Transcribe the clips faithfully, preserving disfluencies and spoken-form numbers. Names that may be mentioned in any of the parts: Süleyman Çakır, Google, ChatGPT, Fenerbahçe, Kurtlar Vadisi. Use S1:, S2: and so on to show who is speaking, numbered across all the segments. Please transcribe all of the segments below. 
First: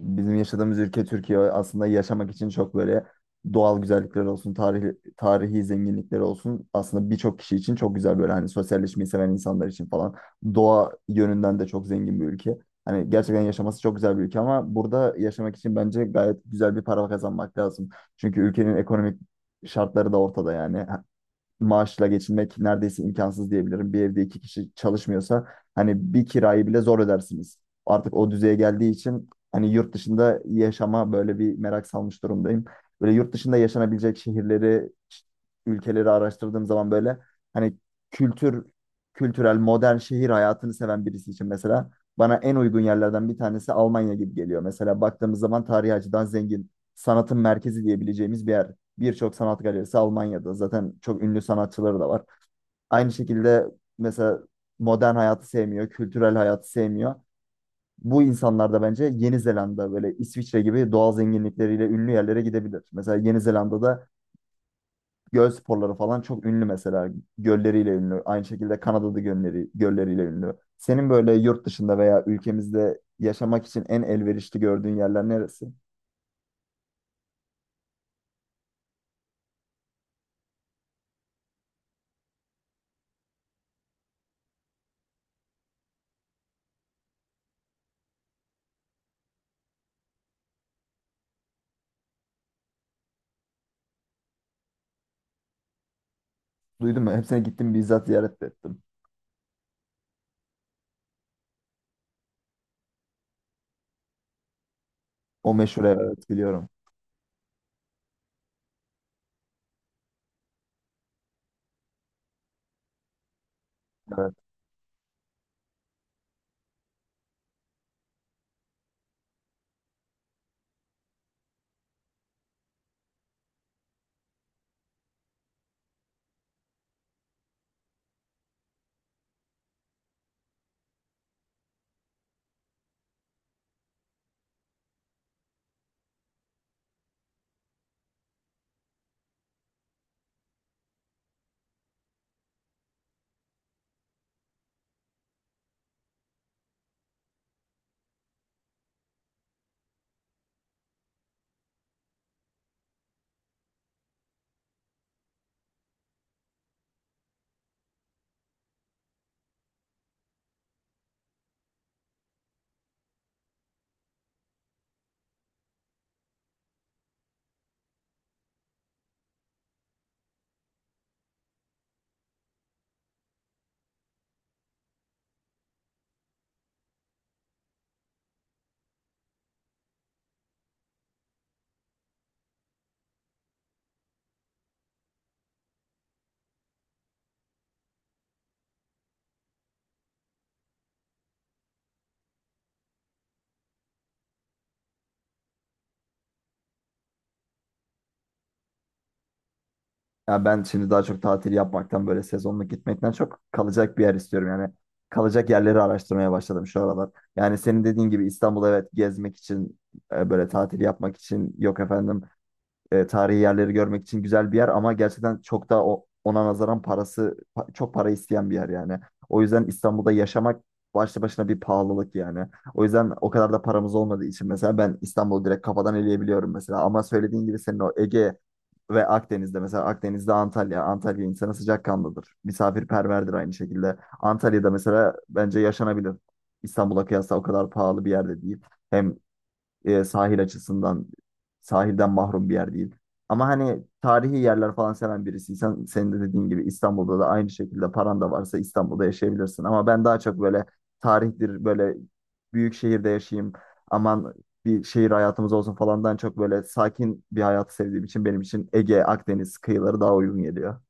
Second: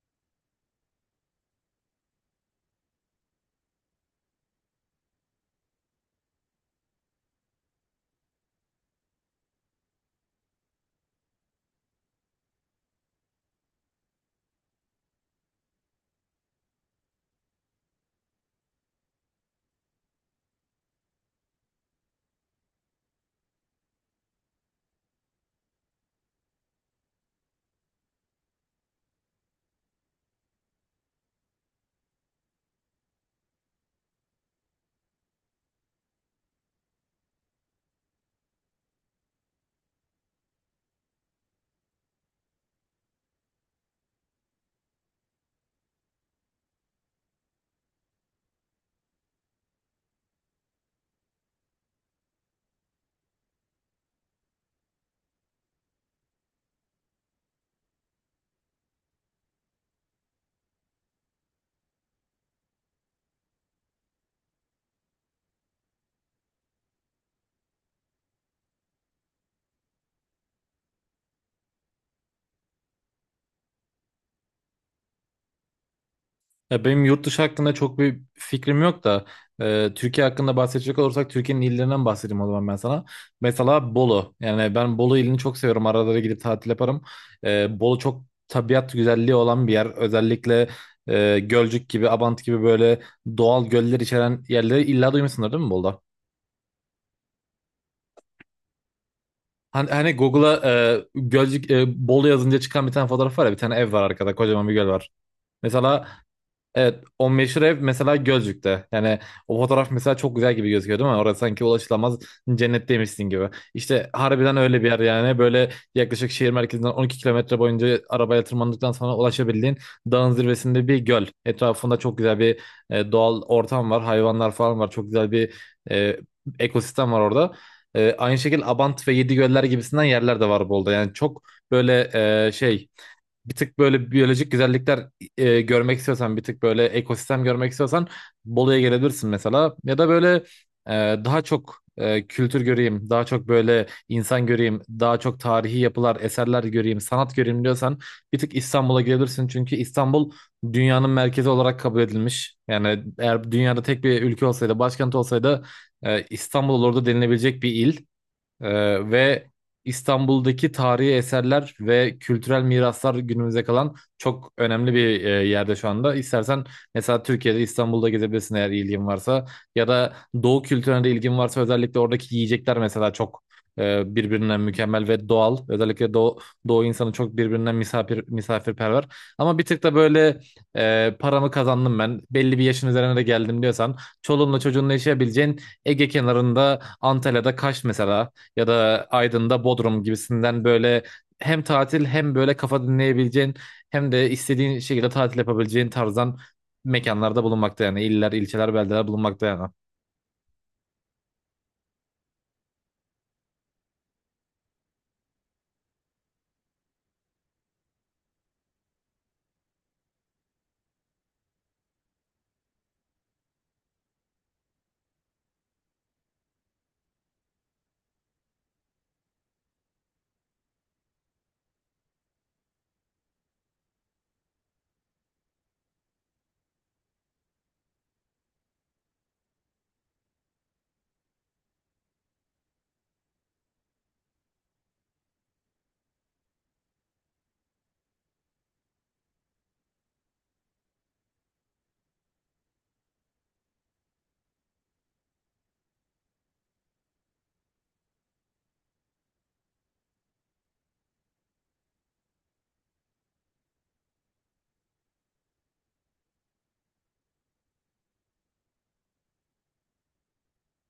S1: Bizim yaşadığımız ülke Türkiye aslında yaşamak için çok böyle doğal güzellikler olsun, tarihi, tarihi zenginlikler olsun. Aslında birçok kişi için çok güzel böyle hani sosyalleşmeyi seven insanlar için falan. Doğa yönünden de çok zengin bir ülke. Hani gerçekten yaşaması çok güzel bir ülke ama burada yaşamak için bence gayet güzel bir para kazanmak lazım. Çünkü ülkenin ekonomik şartları da ortada yani maaşla geçinmek neredeyse imkansız diyebilirim. Bir evde iki kişi çalışmıyorsa hani bir kirayı bile zor ödersiniz. Artık o düzeye geldiği için hani yurt dışında yaşama böyle bir merak salmış durumdayım. Böyle yurt dışında yaşanabilecek şehirleri, ülkeleri araştırdığım zaman böyle hani kültür, kültürel, modern şehir hayatını seven birisi için mesela bana en uygun yerlerden bir tanesi Almanya gibi geliyor. Mesela baktığımız zaman tarihi açıdan zengin, sanatın merkezi diyebileceğimiz bir yer, birçok sanat galerisi Almanya'da. Zaten çok ünlü sanatçıları da var. Aynı şekilde mesela modern hayatı sevmiyor, kültürel hayatı sevmiyor. Bu insanlar da bence Yeni Zelanda böyle İsviçre gibi doğal zenginlikleriyle ünlü yerlere gidebilir. Mesela Yeni Zelanda'da göl sporları falan çok ünlü mesela. Gölleriyle ünlü. Aynı şekilde Kanada'da gölleri, gölleriyle ünlü. Senin böyle yurt dışında veya ülkemizde yaşamak için en elverişli gördüğün yerler neresi?
S2: Ya benim yurt dışı hakkında çok bir fikrim yok da e, Türkiye hakkında bahsedecek olursak Türkiye'nin illerinden bahsedeyim o zaman ben sana. Mesela Bolu. Yani ben Bolu ilini çok seviyorum. Arada da gidip tatil yaparım. E, Bolu çok tabiat güzelliği olan bir yer. Özellikle e, Gölcük gibi, Abant gibi böyle doğal göller içeren yerleri illa duymuşsundur değil mi Bolu'da?
S1: Duydum mu? Hepsine gittim, bizzat ziyaret de ettim.
S2: Hani, hani Google'a e, Gölcük e, Bolu yazınca çıkan bir tane fotoğraf var ya, bir tane ev var arkada, kocaman bir göl var.
S1: O meşhur,
S2: Mesela
S1: evet, biliyorum.
S2: evet, o meşhur ev mesela Gölcük'te. Yani o fotoğraf mesela çok güzel gibi gözüküyor değil mi? Orası sanki ulaşılamaz cennetteymişsin gibi. İşte
S1: Evet.
S2: harbiden öyle bir yer yani. Böyle yaklaşık şehir merkezinden on iki kilometre boyunca arabayla tırmandıktan sonra ulaşabildiğin dağın zirvesinde bir göl. Etrafında çok güzel bir e, doğal ortam var. Hayvanlar falan var. Çok güzel bir e, ekosistem var orada. E, aynı şekilde Abant ve Yedigöller gibisinden yerler de var Bolu'da. Yani çok böyle e, şey bir tık böyle biyolojik güzellikler e, görmek istiyorsan, bir tık böyle ekosistem görmek istiyorsan Bolu'ya gelebilirsin mesela. Ya da böyle e, daha çok e, kültür göreyim, daha çok böyle insan göreyim, daha çok tarihi yapılar, eserler göreyim, sanat göreyim diyorsan bir tık İstanbul'a gelebilirsin. Çünkü İstanbul dünyanın merkezi olarak kabul edilmiş. Yani eğer dünyada tek bir ülke olsaydı, başkent olsaydı e, İstanbul olurdu denilebilecek bir il. Ee, ve İstanbul'daki tarihi eserler ve kültürel miraslar günümüze kalan çok önemli bir e, yerde şu anda. İstersen mesela Türkiye'de, İstanbul'da gezebilirsin eğer ilgin varsa, ya da Doğu kültürüne de ilgin varsa. Özellikle oradaki yiyecekler mesela çok e, birbirinden mükemmel ve doğal. Özellikle Doğu, Doğu insanı çok birbirinden misafir misafirperver. Ama bir tık da böyle e, paramı kazandım ben, belli bir yaşın üzerine de geldim diyorsan, çoluğunla çocuğunla yaşayabileceğin Ege kenarında, Antalya'da Kaş mesela, ya da Aydın'da Bodrum gibisinden, böyle hem tatil, hem böyle kafa dinleyebileceğin, hem de istediğin şekilde tatil yapabileceğin tarzdan mekanlarda bulunmakta, yani iller, ilçeler, beldeler bulunmakta yani.
S1: Ya ben şimdi daha çok tatil yapmaktan böyle sezonluk gitmekten çok kalacak bir yer istiyorum. Yani kalacak yerleri araştırmaya başladım şu aralar. Yani senin dediğin gibi İstanbul evet gezmek için e, böyle tatil yapmak için, yok efendim, e, tarihi yerleri görmek için güzel bir yer ama gerçekten çok da o, ona nazaran parası pa- çok para isteyen bir yer yani. O yüzden İstanbul'da yaşamak başlı başına bir pahalılık yani. O yüzden o kadar da paramız olmadığı için mesela ben İstanbul'u direkt kafadan eleyebiliyorum mesela. Ama söylediğin gibi senin o Ege ve Akdeniz'de, mesela Akdeniz'de Antalya. Antalya insanı sıcakkanlıdır. Misafirperverdir aynı şekilde. Antalya'da mesela bence yaşanabilir. İstanbul'a kıyasla o kadar pahalı bir yerde değil. Hem e, sahil açısından sahilden mahrum bir yer değil. Ama hani tarihi yerler falan seven birisiysen senin de dediğin gibi İstanbul'da da aynı şekilde paran da varsa İstanbul'da yaşayabilirsin. Ama ben daha çok böyle tarihtir böyle büyük şehirde yaşayayım aman bir şehir hayatımız olsun falandan çok böyle sakin bir hayatı sevdiğim için benim için Ege, Akdeniz kıyıları daha uygun geliyor.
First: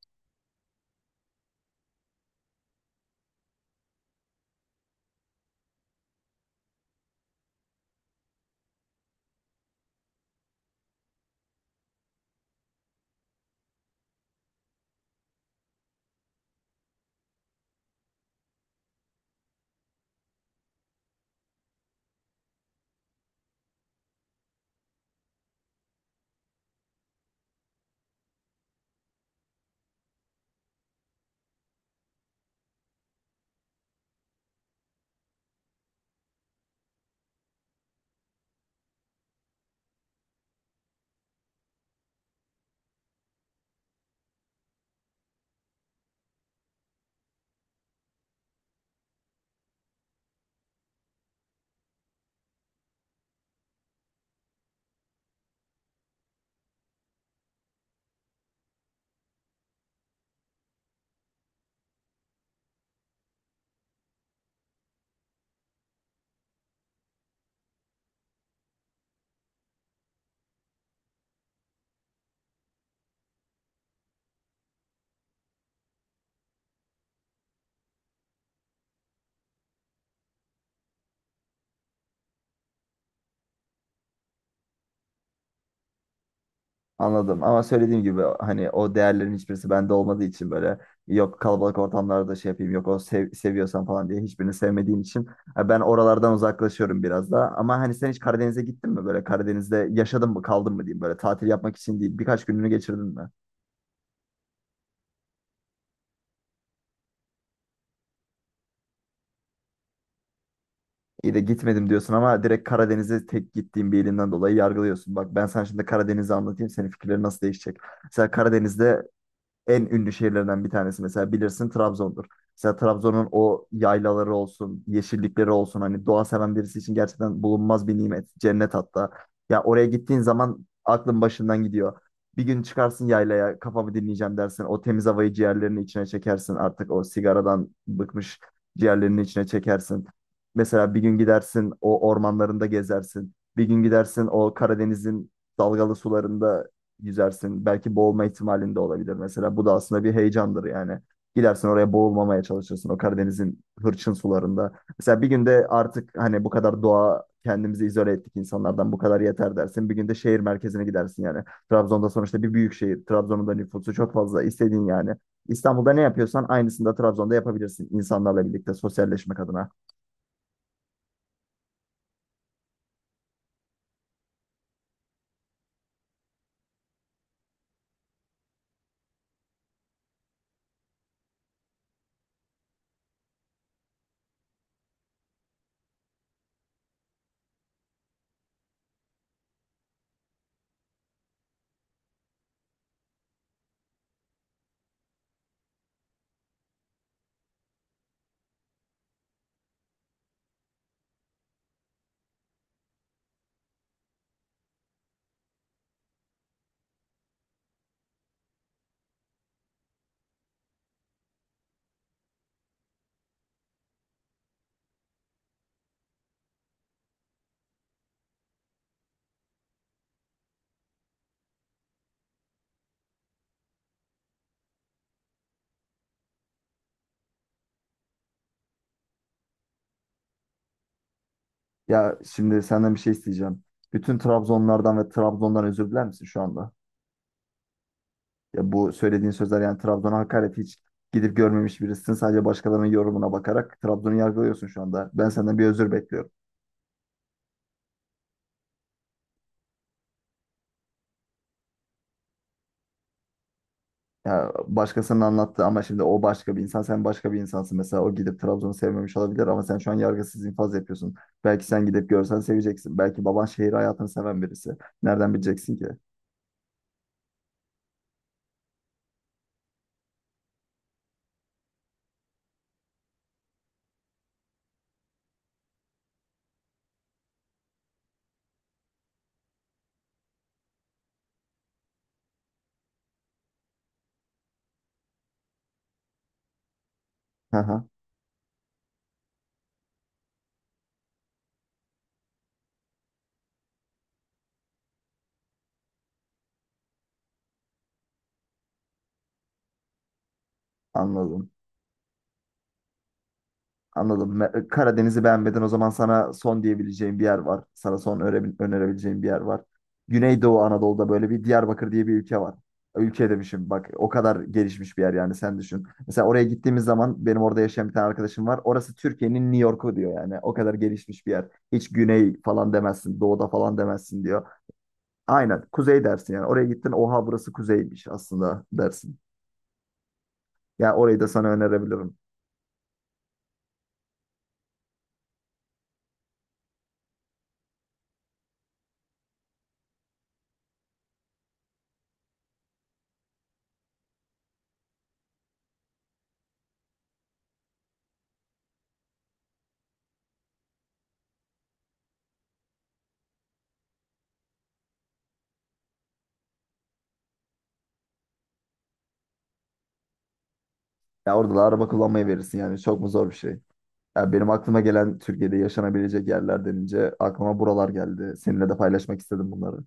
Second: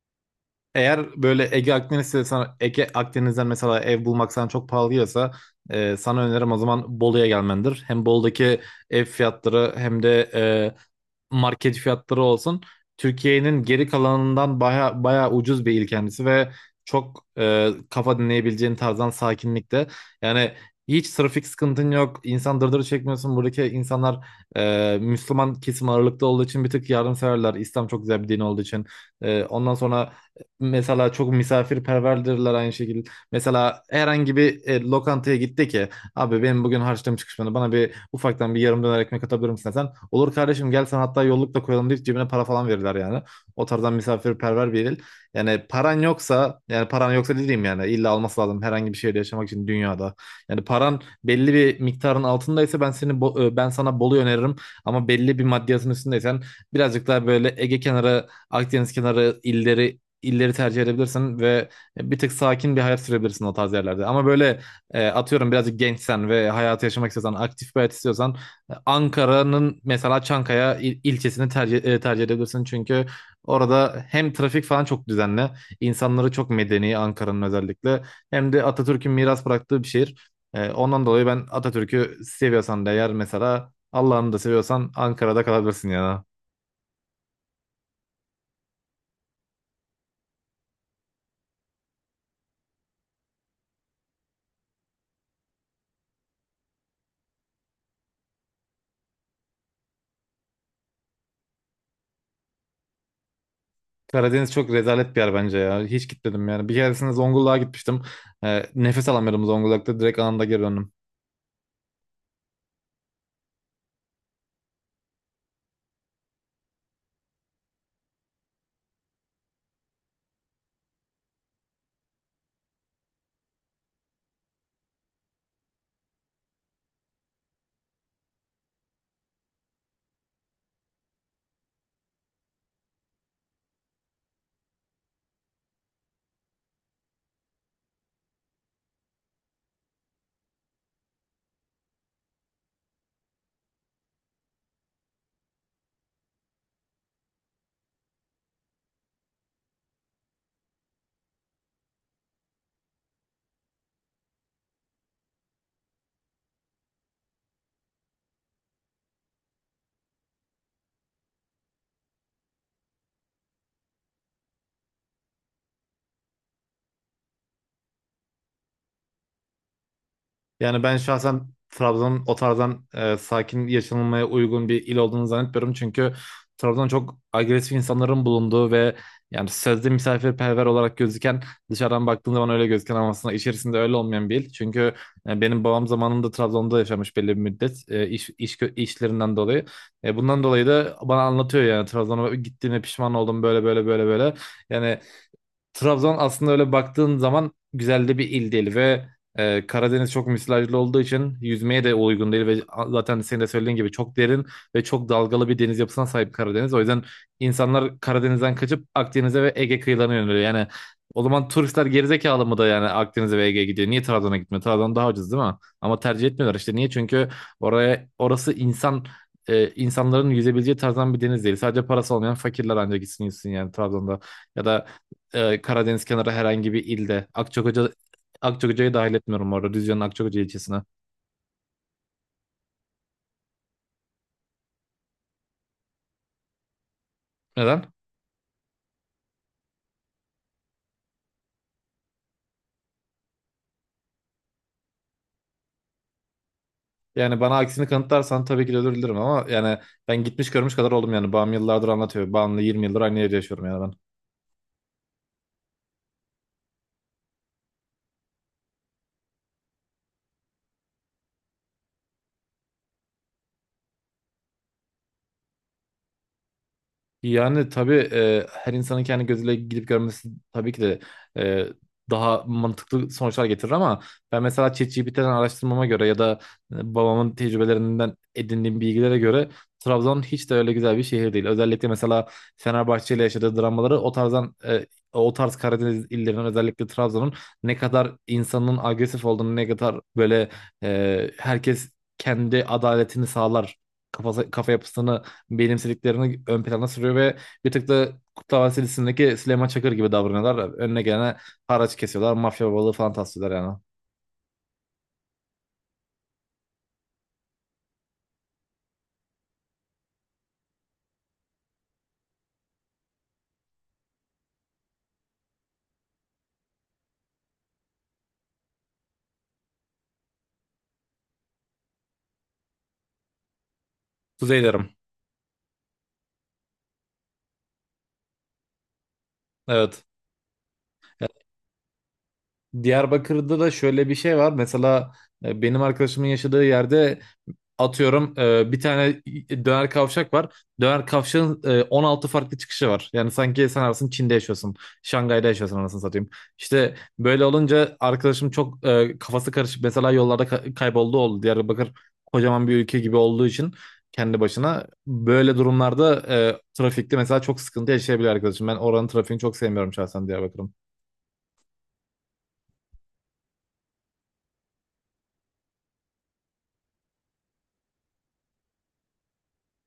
S2: Eğer böyle Ege, Akdeniz'de sana, Ege, Akdeniz'den mesela ev bulmak sana çok pahalı geliyorsa, e, sana önerim o zaman Bolu'ya gelmendir. Hem Bolu'daki ev fiyatları, hem de e, market fiyatları olsun, Türkiye'nin geri kalanından baya, baya ucuz bir il kendisi ve çok e, kafa dinleyebileceğin tarzdan sakinlikte. Yani hiç trafik sıkıntın yok. İnsan dırdırı çekmiyorsun. Buradaki insanlar e, Müslüman kesim ağırlıkta olduğu için bir tık yardımseverler. İslam çok güzel bir din olduğu için. E, ondan sonra mesela çok misafirperverdirler aynı şekilde. Mesela herhangi bir e, lokantaya gitti ki, "Abi benim bugün harçlığım çıkışmadı. Bana bir ufaktan bir yarım döner ekmek atabilir misin sen?" "Olur kardeşim gel, sen hatta yolluk da koyalım" deyip cebine para falan verirler yani. O tarzdan misafirperver bir il. Yani paran yoksa yani paran yoksa, dediğim, yani illa alması lazım herhangi bir şeyde yaşamak için dünyada. Yani paran belli bir miktarın altındaysa ben seni Bo- e, ben sana Bolu'yu öneririm, ama belli bir maddiyatın üstündeysen birazcık daha böyle Ege kenarı, Akdeniz kenarı illeri illeri tercih edebilirsin ve bir tık sakin bir hayat sürebilirsin o tarz yerlerde. Ama böyle e, atıyorum birazcık gençsen ve hayatı yaşamak istiyorsan, aktif bir hayat istiyorsan e, Ankara'nın mesela Çankaya il- ilçesini tercih, e, tercih edebilirsin. Çünkü orada hem trafik falan çok düzenli, insanları çok medeni Ankara'nın özellikle, hem de Atatürk'ün miras bıraktığı bir şehir. E, ondan dolayı ben, Atatürk'ü seviyorsan da eğer, mesela Allah'ını da seviyorsan Ankara'da kalabilirsin ya.
S1: Anladım ama söylediğim gibi hani o değerlerin hiçbirisi bende olmadığı için böyle yok kalabalık ortamlarda şey yapayım yok o sev seviyorsan falan diye hiçbirini sevmediğim için e, ben oralardan uzaklaşıyorum biraz da. Ama hani sen hiç Karadeniz'e gittin mi, böyle Karadeniz'de yaşadın mı, kaldın mı diyeyim, böyle tatil yapmak için değil birkaç gününü geçirdin mi?
S2: Karadeniz çok rezalet bir yer bence ya. Hiç gitmedim yani. Bir keresinde Zonguldak'a gitmiştim. E, nefes alamıyordum Zonguldak'ta. Direkt anında geri döndüm.
S1: İyi de gitmedim diyorsun ama direkt Karadeniz'e tek gittiğim bir ilinden dolayı yargılıyorsun. Bak ben sana şimdi Karadeniz'i anlatayım, senin fikirlerin nasıl değişecek. Mesela Karadeniz'de en ünlü şehirlerinden bir tanesi mesela bilirsin Trabzon'dur. Mesela Trabzon'un o yaylaları olsun, yeşillikleri olsun hani doğa seven birisi için gerçekten bulunmaz bir nimet, cennet hatta. Ya oraya gittiğin zaman aklın başından gidiyor. Bir gün çıkarsın yaylaya, kafamı dinleyeceğim dersin. O temiz havayı ciğerlerinin içine çekersin. Artık o sigaradan bıkmış ciğerlerinin içine çekersin. Mesela bir gün gidersin o ormanlarında gezersin. Bir gün gidersin o Karadeniz'in dalgalı sularında yüzersin. Belki boğulma ihtimalin de olabilir mesela. Bu da aslında bir heyecandır yani. Gidersin oraya, boğulmamaya çalışırsın o Karadeniz'in hırçın sularında. Mesela bir günde artık hani bu kadar doğa, kendimizi izole ettik insanlardan bu kadar yeter dersin. Bir günde şehir merkezine gidersin yani. Trabzon'da sonuçta bir büyük şehir. Trabzon'un da nüfusu çok fazla istediğin yani. İstanbul'da ne yapıyorsan aynısını da Trabzon'da yapabilirsin insanlarla birlikte sosyalleşmek adına.
S2: Yani ben şahsen Trabzon'un o tarzdan e, sakin yaşanılmaya uygun bir il olduğunu zannetmiyorum. Çünkü Trabzon çok agresif insanların bulunduğu ve, yani sözde misafirperver olarak gözüken, dışarıdan baktığın zaman öyle gözüken ama aslında içerisinde öyle olmayan bir il. Çünkü e, benim babam zamanında Trabzon'da yaşamış belli bir müddet e, iş, iş kö- işlerinden dolayı. E, bundan dolayı da bana anlatıyor yani, Trabzon'a gittiğine pişman oldum böyle böyle böyle böyle. Yani Trabzon aslında öyle baktığın zaman güzel de bir il değil ve e, Karadeniz çok müsilajlı olduğu için yüzmeye de uygun değil ve zaten senin de söylediğin gibi çok derin ve çok dalgalı bir deniz yapısına sahip Karadeniz. O yüzden insanlar Karadeniz'den kaçıp Akdeniz'e ve Ege kıyılarına yöneliyor. Yani o zaman turistler gerizekalı mı da yani Akdeniz'e ve Ege'ye gidiyor? Niye Trabzon'a gitmiyor? Trabzon daha ucuz değil mi? Ama tercih etmiyorlar işte. Niye? Çünkü oraya orası insan e, insanların yüzebileceği tarzdan bir deniz değil. Sadece parası olmayan fakirler ancak gitsin yüzsün yani Trabzon'da. Ya da e, Karadeniz kenarı herhangi bir ilde. Akçakoca Akçakoca'yı dahil etmiyorum orada, Düzce'nin Akçakoca ilçesine.
S1: Ya şimdi senden bir şey isteyeceğim. Bütün Trabzonlardan ve Trabzon'dan özür diler misin şu anda?
S2: Neden?
S1: Ya bu söylediğin sözler yani Trabzon'a hakaret, hiç gidip görmemiş birisin. Sadece başkalarının yorumuna bakarak Trabzon'u yargılıyorsun şu anda. Ben senden bir özür bekliyorum.
S2: Yani bana aksini kanıtlarsan tabii ki de özür dilerim, ama yani ben gitmiş görmüş kadar oldum yani. Babam yıllardır anlatıyor. Babamla yirmi yıldır aynı yerde yaşıyorum yani ben.
S1: Ya başkasının anlattı ama şimdi o başka bir insan, sen başka bir insansın. Mesela o gidip Trabzon'u sevmemiş olabilir ama sen şu an yargısız infaz yapıyorsun. Belki sen gidip görsen seveceksin. Belki baban şehir hayatını seven birisi. Nereden bileceksin ki?
S2: Yani tabii e, her insanın kendi gözüyle gidip görmesi tabii ki de e, daha mantıklı sonuçlar getirir, ama ben mesela ChatGPT'den araştırmama göre ya da e, babamın tecrübelerinden edindiğim bilgilere göre Trabzon hiç de öyle güzel bir şehir değil. Özellikle mesela Fenerbahçe ile yaşadığı dramaları o tarzdan e, o tarz Karadeniz illerinin, özellikle Trabzon'un ne
S1: Haha.
S2: kadar insanın agresif olduğunu, ne kadar böyle e, herkes kendi adaletini sağlar kafası, kafa yapısını benimsediklerini ön plana sürüyor ve bir tık da Kurtlar Vadisi dizisindeki Süleyman Çakır gibi davranıyorlar. Önüne gelene
S1: Anladım.
S2: haraç kesiyorlar. Mafya babalığı falan taslıyorlar yani.
S1: Anladım. Me- Karadeniz'i beğenmeden o zaman sana son diyebileceğim bir yer var. Sana son öre- önerebileceğim bir yer var. Güneydoğu Anadolu'da böyle bir Diyarbakır diye bir ülke var. Ülke demişim bak, o kadar gelişmiş bir yer yani, sen düşün. Mesela oraya gittiğimiz zaman benim orada yaşayan bir tane arkadaşım var. Orası Türkiye'nin New York'u diyor yani. O kadar gelişmiş bir yer. Hiç güney falan demezsin, doğuda falan demezsin diyor.
S2: Kuzey derim.
S1: Aynen kuzey dersin yani. Oraya gittin oha burası kuzeymiş aslında dersin.
S2: Evet.
S1: Ya orayı
S2: E,
S1: da sana önerebilirim.
S2: Diyarbakır'da da şöyle bir şey var. Mesela e, benim arkadaşımın yaşadığı yerde, atıyorum, e, bir tane döner kavşak var. Döner kavşağın e, on altı farklı çıkışı var. Yani sanki sen arasın Çin'de yaşıyorsun, Şangay'da yaşıyorsun anasını satayım. İşte böyle olunca arkadaşım çok e, kafası karışık. Mesela yollarda ka- kayboldu oldu. Diyarbakır kocaman bir ülke gibi olduğu için kendi başına. Böyle durumlarda e, trafikte mesela çok sıkıntı yaşayabilir arkadaşım. Ben oranın trafiğini çok sevmiyorum şahsen, Diyarbakır'ın.
S1: Ya orada da araba kullanmayı verirsin yani, çok mu zor bir şey? Ya benim aklıma gelen Türkiye'de yaşanabilecek yerler denince aklıma buralar geldi. Seninle de paylaşmak istedim bunları.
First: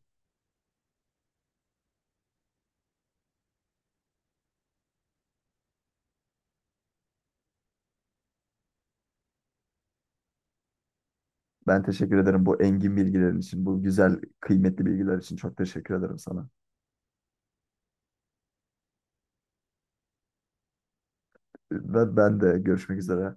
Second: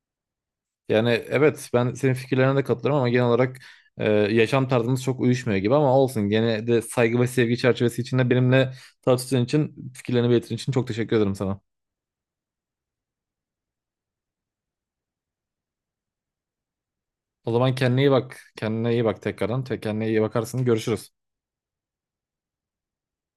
S2: Yani evet, ben senin fikirlerine de katılıyorum ama genel olarak e, yaşam tarzımız çok uyuşmuyor gibi, ama olsun. Gene de saygı ve sevgi çerçevesi içinde benimle tartıştığın için, fikirlerini belirttiğin için çok teşekkür ederim sana.
S1: Ben teşekkür ederim bu engin bilgilerin için, bu güzel, kıymetli bilgiler için çok teşekkür ederim sana.
S2: O zaman kendine iyi bak. Kendine iyi bak tekrardan. Te- Kendine iyi bakarsın. Görüşürüz.
S1: Ve ben de görüşmek üzere.